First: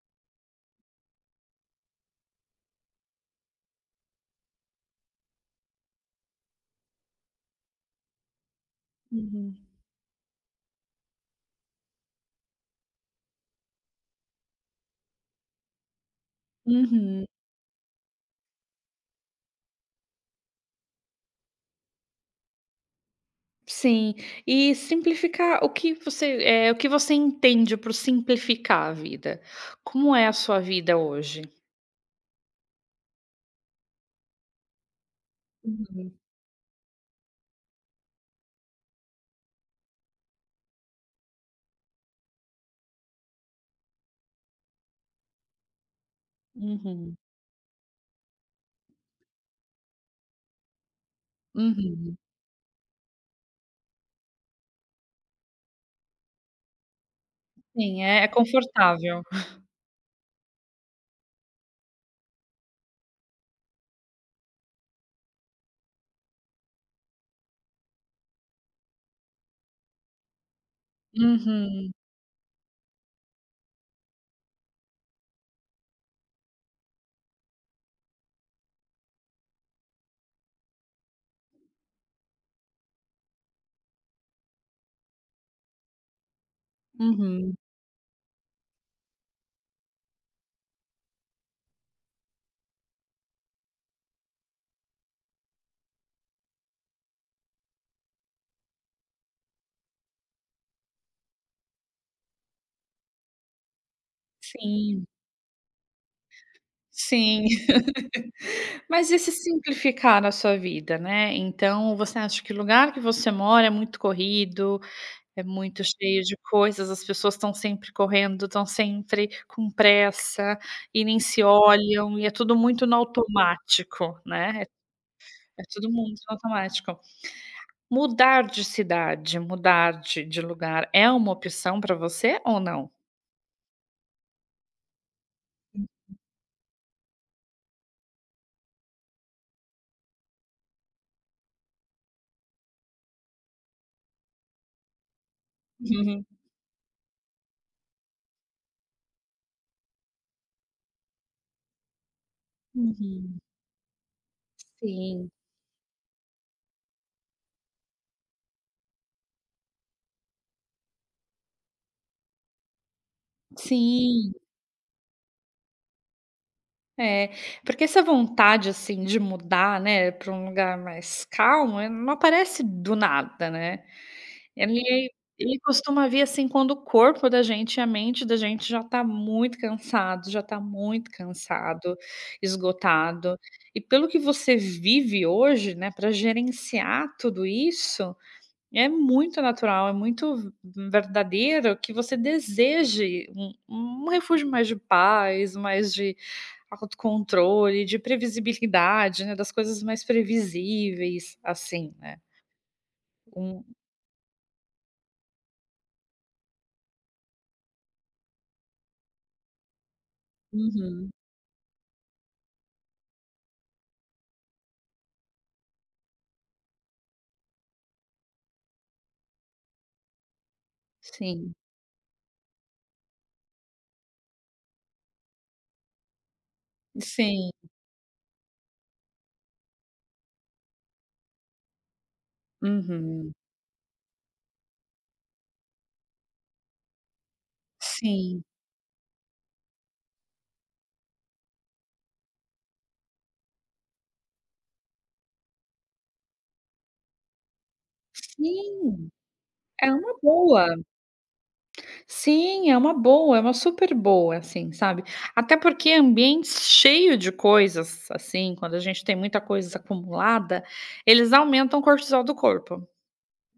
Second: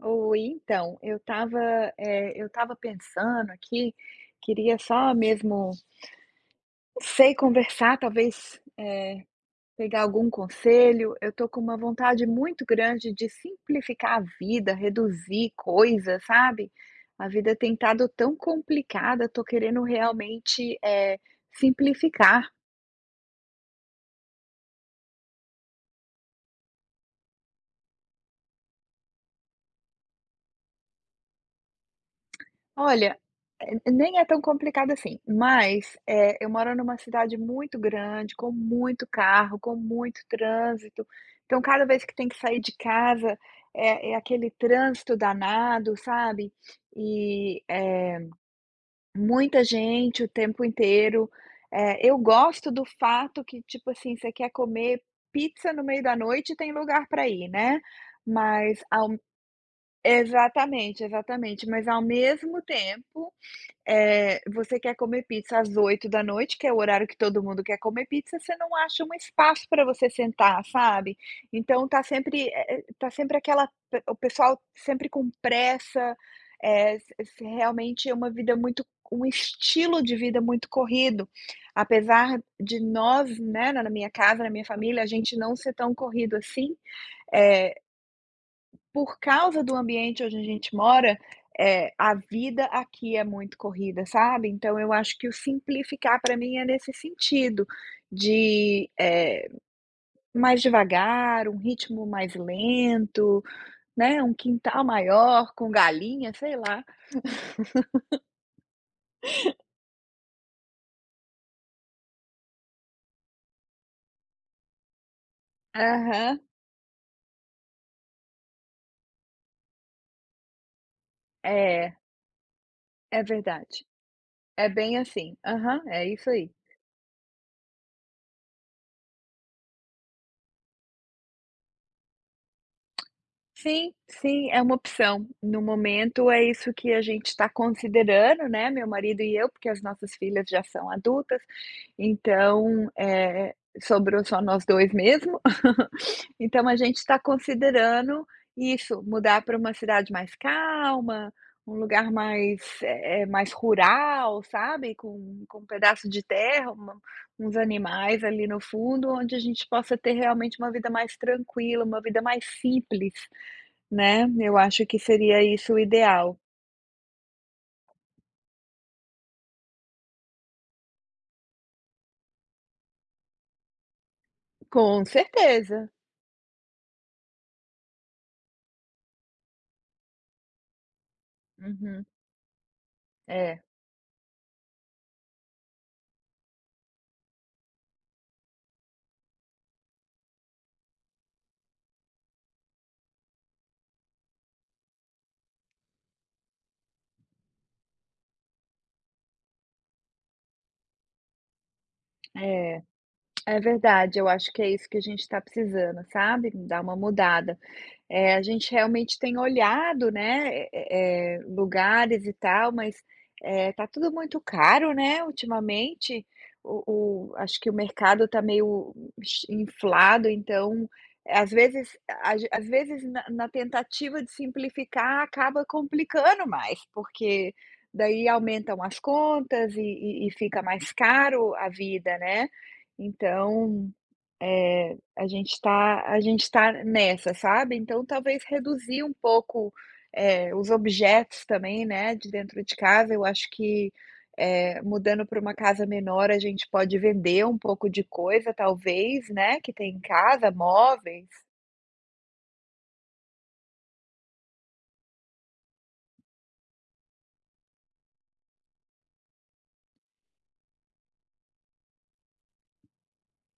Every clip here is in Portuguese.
Oi, então, eu estava, eu estava pensando aqui, queria só mesmo, não sei, conversar, talvez, Uhum, pegar algum conselho. Eu tô com uma vontade muito grande de simplificar a vida, reduzir coisas, sabe? uhum, A vida tem estado tão complicada, tô querendo realmente, simplificar. sim. E simplificar é o que você entende por simplificar a vida? Como é a sua vida hoje? Olha, nem é tão complicado assim, mas, Uhum, eu moro numa cidade muito grande, com muito carro, com muito trânsito, então cada vez que tem que sair de casa, é aquele trânsito danado, sabe, uhum, e, muita gente o tempo inteiro. Uhum. Eu gosto do fato que, tipo assim, você quer comer pizza no meio da noite e tem lugar para ir, né, Sim, é mas ao confortável. exatamente, exatamente, mas ao mesmo tempo você quer comer pizza às oito da noite, que é o horário que todo mundo quer comer pizza, você não acha um espaço para você sentar, sabe. Então Uhum, tá sempre, tá sempre aquela pe o pessoal sempre com pressa, se realmente é uma vida muito um estilo de vida muito corrido. Apesar de nós, né, na minha casa, na minha família, a gente não ser tão corrido assim, uhum. eh por causa do ambiente onde a gente mora, é a vida aqui é muito corrida, sabe. Então eu acho que o simplificar para mim é nesse sentido, de, mais devagar, um ritmo mais lento, né, um quintal Sim, maior, com galinha, sei lá. sim. Mas esse simplificar a sua vida, né, então você acha que o lugar que você mora é muito corrido. É muito cheio de Aham. coisas, as pessoas estão sempre correndo, estão sempre com pressa e nem se É, olham, e é tudo muito no é verdade. automático, né, É é bem assim. é Aham, tudo é muito isso no aí. automático. Mudar de cidade, mudar de lugar é uma opção para você ou não? Sim, sim, é uma opção. No momento é isso que a gente está considerando, né, meu marido e eu, porque as nossas filhas já são adultas, então, sobrou só nós 2 mesmo. Uhum. Então a gente está considerando isso, mudar para uma cidade mais calma, um lugar mais, Uhum. mais rural, sabe, Sim, com um pedaço de terra, uma uns animais ali no fundo, onde a gente possa ter realmente uma vida mais tranquila, uma vida mais simples. Né, sim, eu acho que seria isso o ideal. é. Porque essa vontade, assim, de mudar, né, para um lugar mais calmo, não aparece do nada, né. Com Ele ele certeza. costuma vir, assim, quando o corpo da gente e a mente da gente já tá muito cansado, já tá muito cansado, Uhum, esgotado. é. E pelo que você vive hoje, né, para gerenciar tudo isso, é muito natural, é muito verdadeiro que você deseje um refúgio mais de paz, mais de autocontrole, de previsibilidade, né, das coisas mais previsíveis, assim, né. É, é Um verdade, eu acho que é isso que a gente está precisando, sabe, dar uma mudada. A gente realmente tem olhado, né, uhum, lugares e tal, mas, tá tudo muito caro, né, ultimamente. O o acho que o mercado tá meio chi inflado, então, é, às sim. vezes às vezes na tentativa de simplificar, acaba complicando mais, Sim. porque daí aumentam as contas e e fica mais caro a vida, né. Uhum. Então a gente está nessa, sabe, então talvez Sim. reduzir um pouco, os objetos também, né, de dentro de casa, eu acho que, mudando para uma casa menor a gente pode vender um pouco de coisa Sim, talvez, né, que é tem em uma casa, boa. móveis. Sim, é uma boa, é uma super boa, assim, sabe. Até porque ambiente cheio de coisas, assim, quando a gente tem muita coisa acumulada, eles aumentam o cortisol do corpo,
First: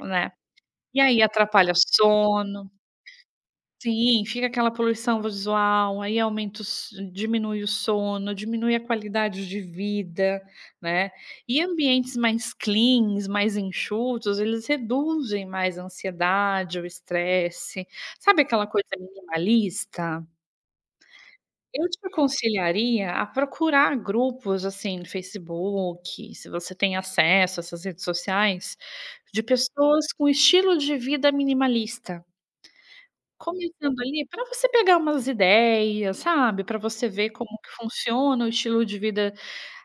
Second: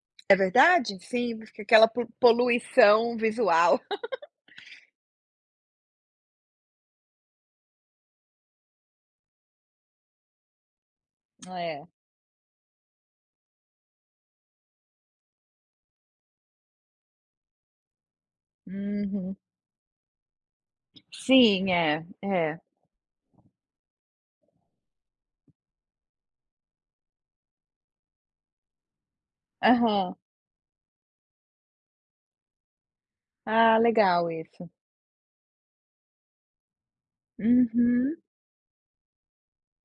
né. É verdade? E aí Sim, fica atrapalha aquela po sono. poluição visual. Sim, fica aquela poluição visual, aí aumenta o s diminui o sono, diminui a qualidade de vida, né. E É. ambientes mais cleans, mais enxutos, eles reduzem mais a ansiedade, o estresse, sabe aquela coisa Uhum. minimalista? Sim, Eu te é, é. aconselharia a procurar grupos, assim, no Facebook, se você tem acesso a essas redes sociais, de pessoas Aham. com estilo de vida minimalista. Ah, Começando ali, legal para você isso. pegar umas ideias, sabe, para você ver como que Uhum. funciona o estilo de vida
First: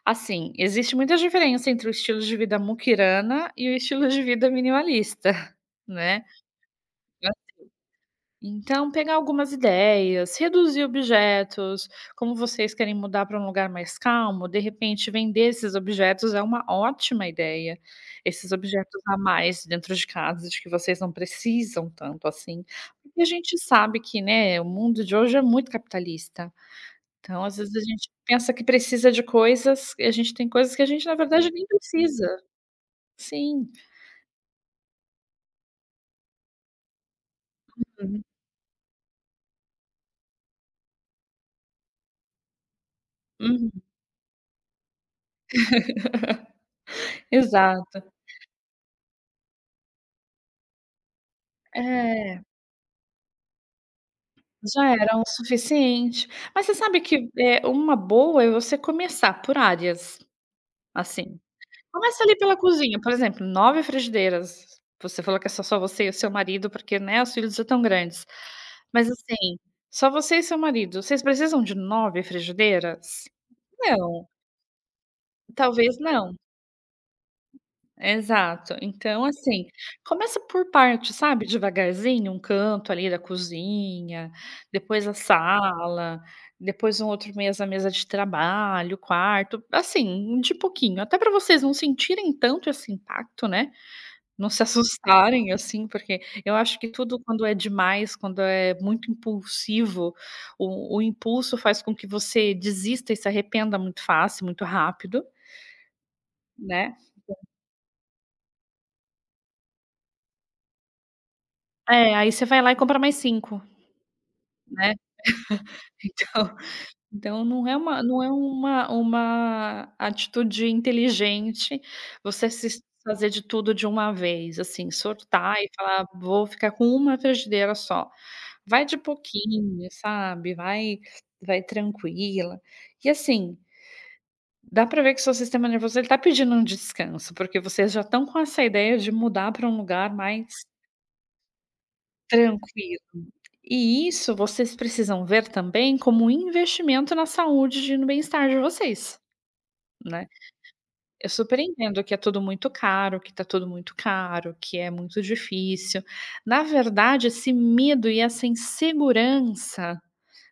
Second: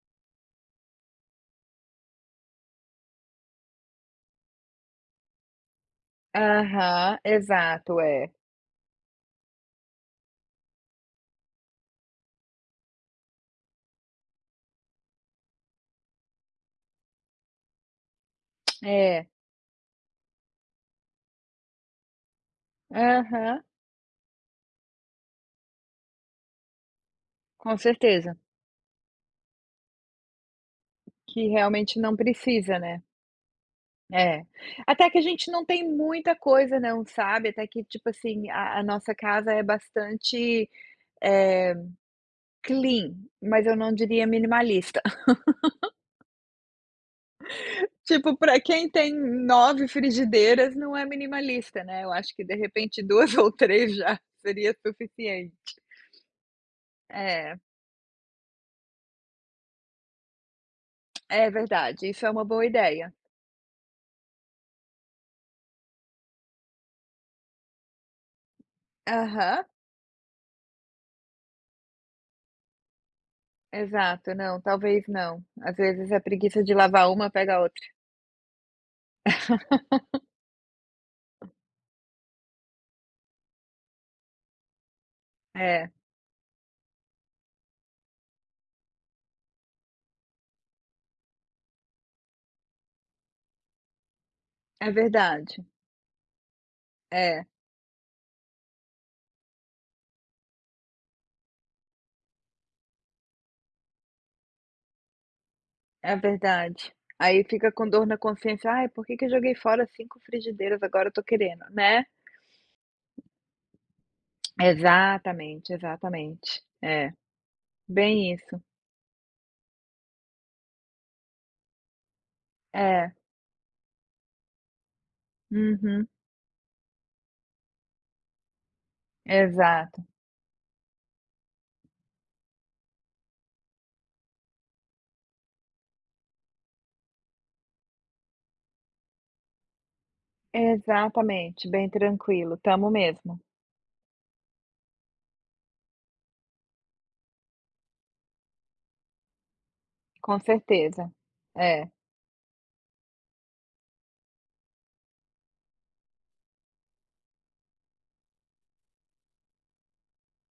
assim, existe muita diferença entre o estilo de vida muquirana e o estilo de vida minimalista, né. Aham, exato, é. Então, pegar algumas ideias, reduzir objetos, como vocês querem mudar para um lugar mais calmo, de repente vender esses objetos é uma ótima ideia. Esses objetos a É. mais dentro de casa, de que vocês não precisam tanto assim. Porque a gente Aham, sabe que, né, o mundo de hoje é muito capitalista. Então, às vezes com a gente certeza, pensa que precisa de coisas, e a gente tem coisas que a gente na que verdade nem realmente não precisa. precisa, né. Sim. É, até que a gente não tem muita coisa não, sabe, até que tipo Uhum. assim, a nossa casa é bastante, eh, clean, mas Uhum. eu não diria minimalista. Exato. Tipo, para quem tem 9 frigideiras não é minimalista, né, eu acho É. que de repente 2 ou 3 já seria Já era o suficiente. suficiente. Mas você sabe que, É, é uma boa é você começar por áreas, assim. é verdade, Começa isso é ali uma pela boa cozinha, ideia. por exemplo, 9 frigideiras. Você falou que é só você e o seu marido, porque, né, os filhos já tão grandes. Mas, assim, Aham, só você e seu marido, vocês precisam de 9 frigideiras? Não, exato, não, talvez não, às talvez vezes a não. preguiça de lavar uma pega a outra. Exato. Então, assim, começa por parte, sabe, devagarzinho, um canto ali da cozinha, depois a É, sala, depois um outro mês a mesa de trabalho, quarto, assim, de pouquinho, até para vocês não sentirem tanto esse impacto, né? Não se é assustarem verdade. assim, porque eu acho que tudo É, quando é demais, quando é muito impulsivo, o impulso faz com que você desista e se arrependa muito fácil, muito rápido, é verdade. né? Aí fica com dor na consciência: "Ai, por que que eu joguei fora 5 frigideiras, agora eu tô querendo", né. É, aí você vai lá e compra mais cinco, né? Exatamente, Então exatamente. É, não é uma não é bem isso. uma uma atitude inteligente você se É, fazer de tudo de uma vez, assim, sortar e falar: "Ah, uhum, Vou ficar com uma frigideira só". Vai de pouquinho, exato. sabe, vai tranquila. E assim, dá para ver que seu sistema nervoso ele tá pedindo um descanso, porque vocês já estão com essa ideia de mudar para um lugar mais Exatamente, bem tranquilo, tamo tranquilo. mesmo, E isso vocês precisam ver também como um investimento na saúde e no bem-estar de vocês, né. com certeza. Eu super É, entendo que é tudo muito caro, que tá tudo muito caro, que é muito difícil. Na verdade, esse medo e essa insegurança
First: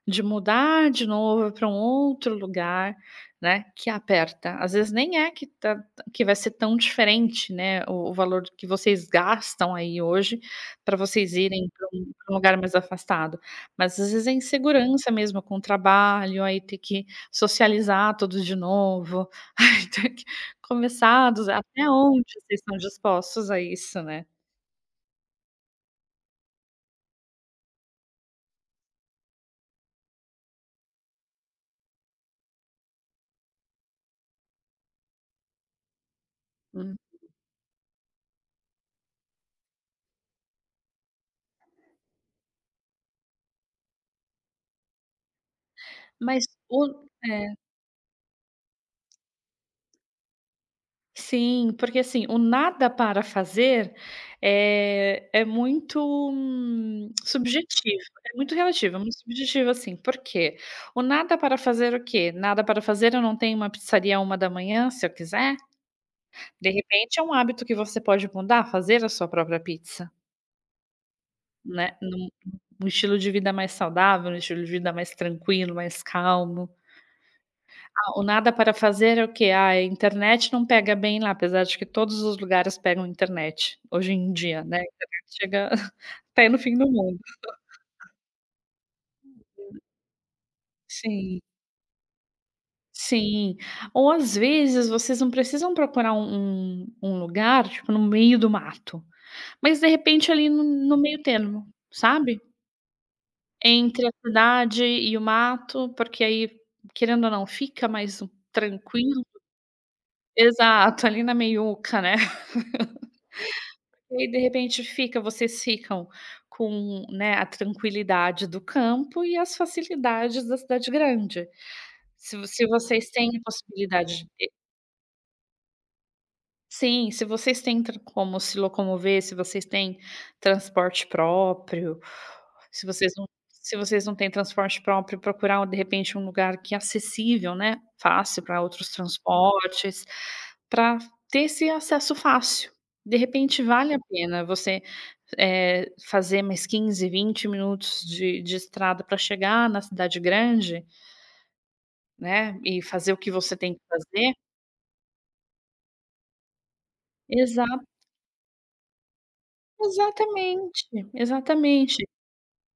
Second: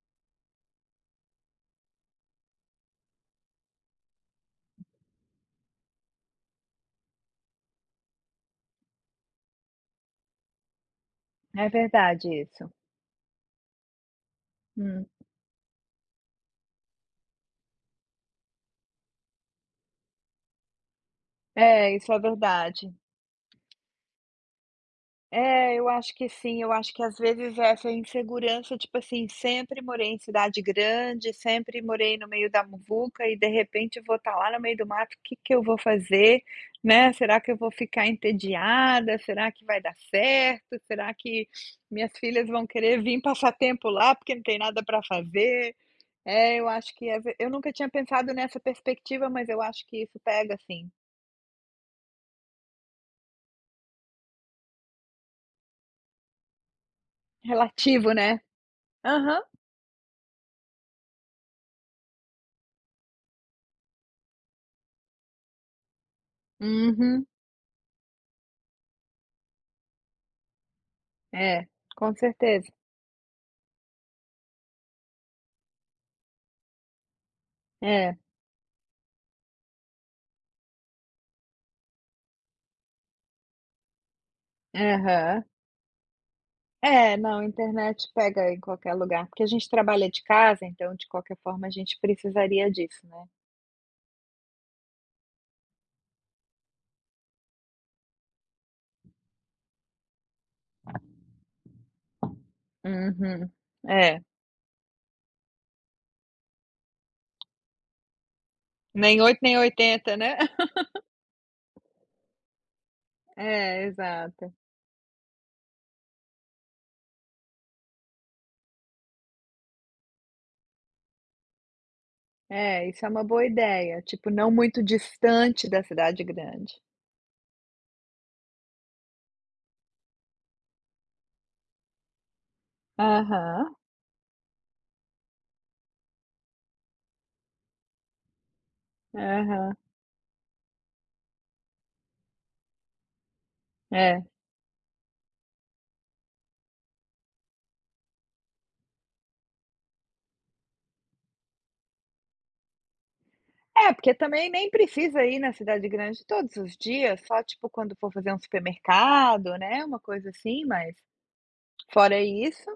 de mudar de novo para um outro lugar, né, que aperta. Às vezes nem é que vai ser tão diferente, né, o valor que vocês gastam aí hoje para vocês é irem para um verdade pra um lugar isso. mais afastado, mas às vezes é Hum. insegurança mesmo com o trabalho, aí ter que socializar tudo de novo, aí ter que começar do ze até É, isso é onde vocês estão verdade. dispostos a isso, né. É, eu acho que sim, eu acho que às vezes essa insegurança, tipo assim, sempre morei em cidade grande, sempre morei no meio da muvuca e de repente eu vou estar lá no meio do mato, o que que eu vou fazer, Hum. né? Será que eu vou ficar entediada? Será que vai dar certo? Será que minhas filhas vão querer vir passar tempo lá porque não tem nada para fazer? Mas É, eu o acho que é eu é. nunca tinha pensado nessa perspectiva, mas eu acho que isso pega assim, Sim, porque assim, o nada para fazer é muito subjetivo, relativo, é né? muito relativo, é muito Aham. subjetivo assim, porque o nada para fazer o quê? Nada para fazer, eu não tenho uma pizzaria à 1 da manhã, se eu quiser, de repente é Uhum. um hábito que você pode mudar, fazer a sua própria pizza, É, né? com certeza. Um estilo de vida mais saudável, um estilo de vida mais tranquilo, mais calmo. É, Ah, o nada para fazer é o quê? Ah, a internet não pega bem lá, apesar de que todos os lugares pegam internet, hoje em dia, né, a internet aham. chega até no fim do É, mundo. não, a internet pega em qualquer lugar, porque a gente trabalha de casa, então de qualquer Sim, forma a gente precisaria disso, né. sim. Ou às vezes vocês não precisam procurar um lugar, tipo, no meio do mato, mas de repente ali no meio termo, sabe? Uhum. Entre a É, cidade e o mato, porque aí, querendo ou não, fica mais nem tranquilo. 8 nem 80, né. Exato, ali na meiuca, né? É, E aí de exato. repente fica vocês ficam com, né, a tranquilidade do campo e as facilidades da cidade grande. Se vo se É, isso é vocês uma têm a boa ideia, possibilidade. tipo, não muito distante da cidade grande. Sim, se vocês têm tran como se locomover, se vocês têm transporte próprio, se vocês não Aham, se vocês não têm transporte próprio, procurar de repente um lugar que é acessível, né, fácil para outros aham, transportes, para ter esse acesso fácil. De repente vale a é. pena você, fazer mais 15, 20 minutos de estrada para chegar na cidade grande, né, e fazer o que você tem que É, porque fazer. também nem precisa ir na cidade grande todos os dias, só, Exa tipo, quando for fazer um supermercado, né, uma coisa assim, Exatamente, mas exatamente. fora isso,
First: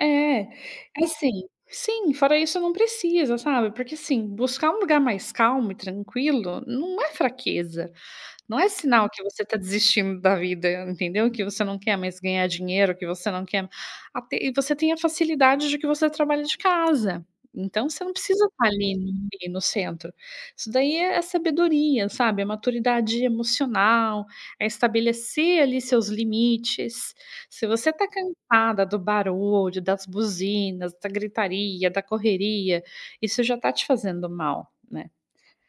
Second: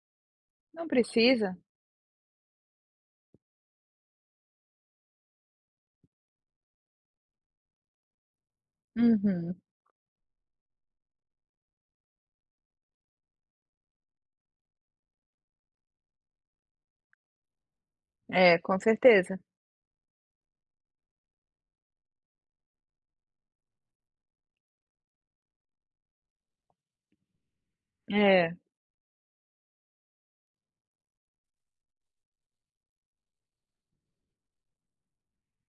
É, não assim precisa. sim, fora isso não precisa, sabe, porque assim, buscar um lugar mais calmo e tranquilo não é fraqueza. Não é sinal que você Uhum. está desistindo da vida, entendeu? Que você não quer mais ganhar dinheiro, que você não quer até e você tem a facilidade de que você trabalha de casa, então você não precisa É, estar com ali no certeza. ali no centro. Isso daí é sabedoria, sabe, é maturidade emocional, é estabelecer ali seus limites. Se você está É, cansada do barulho, das buzinas, da gritaria, da correria, isso já está te fazendo mal, né.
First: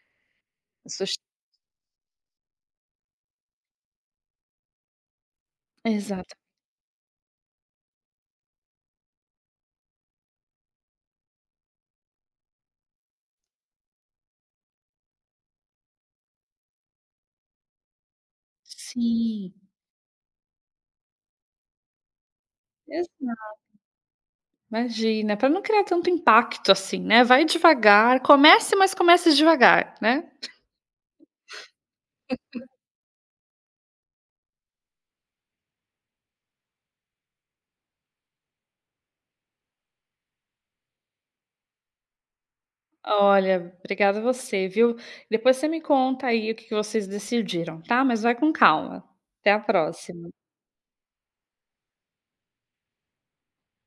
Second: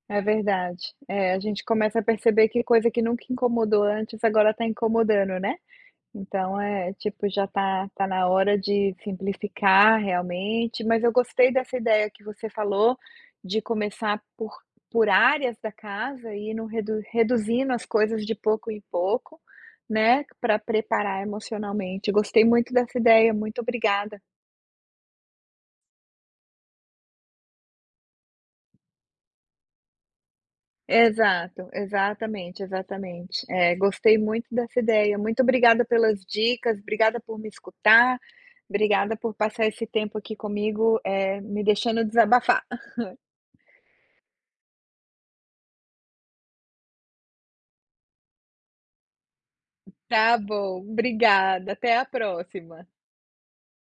é verdade. Isso j É, a gente começa a perceber que coisa que nunca incomodou antes agora está incomodando, né. exata Então é, tipo, já tá tá na hora de simplificar realmente, mas eu gostei dessa ideia que você falou, de começar por áreas da casa e ir no reduzindo as coisas de pouco em pouco, Sim, né, para preparar emocionalmente. Gostei muito dessa ideia, exato. muito obrigada. Imagina, para não criar tanto impacto assim, né, vai devagar, comece, mas comece devagar, né. Exato, exatamente, exatamente. É, gostei muito dessa ideia. Muito obrigada pelas dicas, obrigada por me escutar, obrigada por passar esse tempo aqui comigo, me deixando desabafar. Olha, obrigada a você, viu. Depois você me conta aí o que que vocês decidiram, tá, mas vai com calma. Até a próxima. Tá bom, obrigada, até a próxima.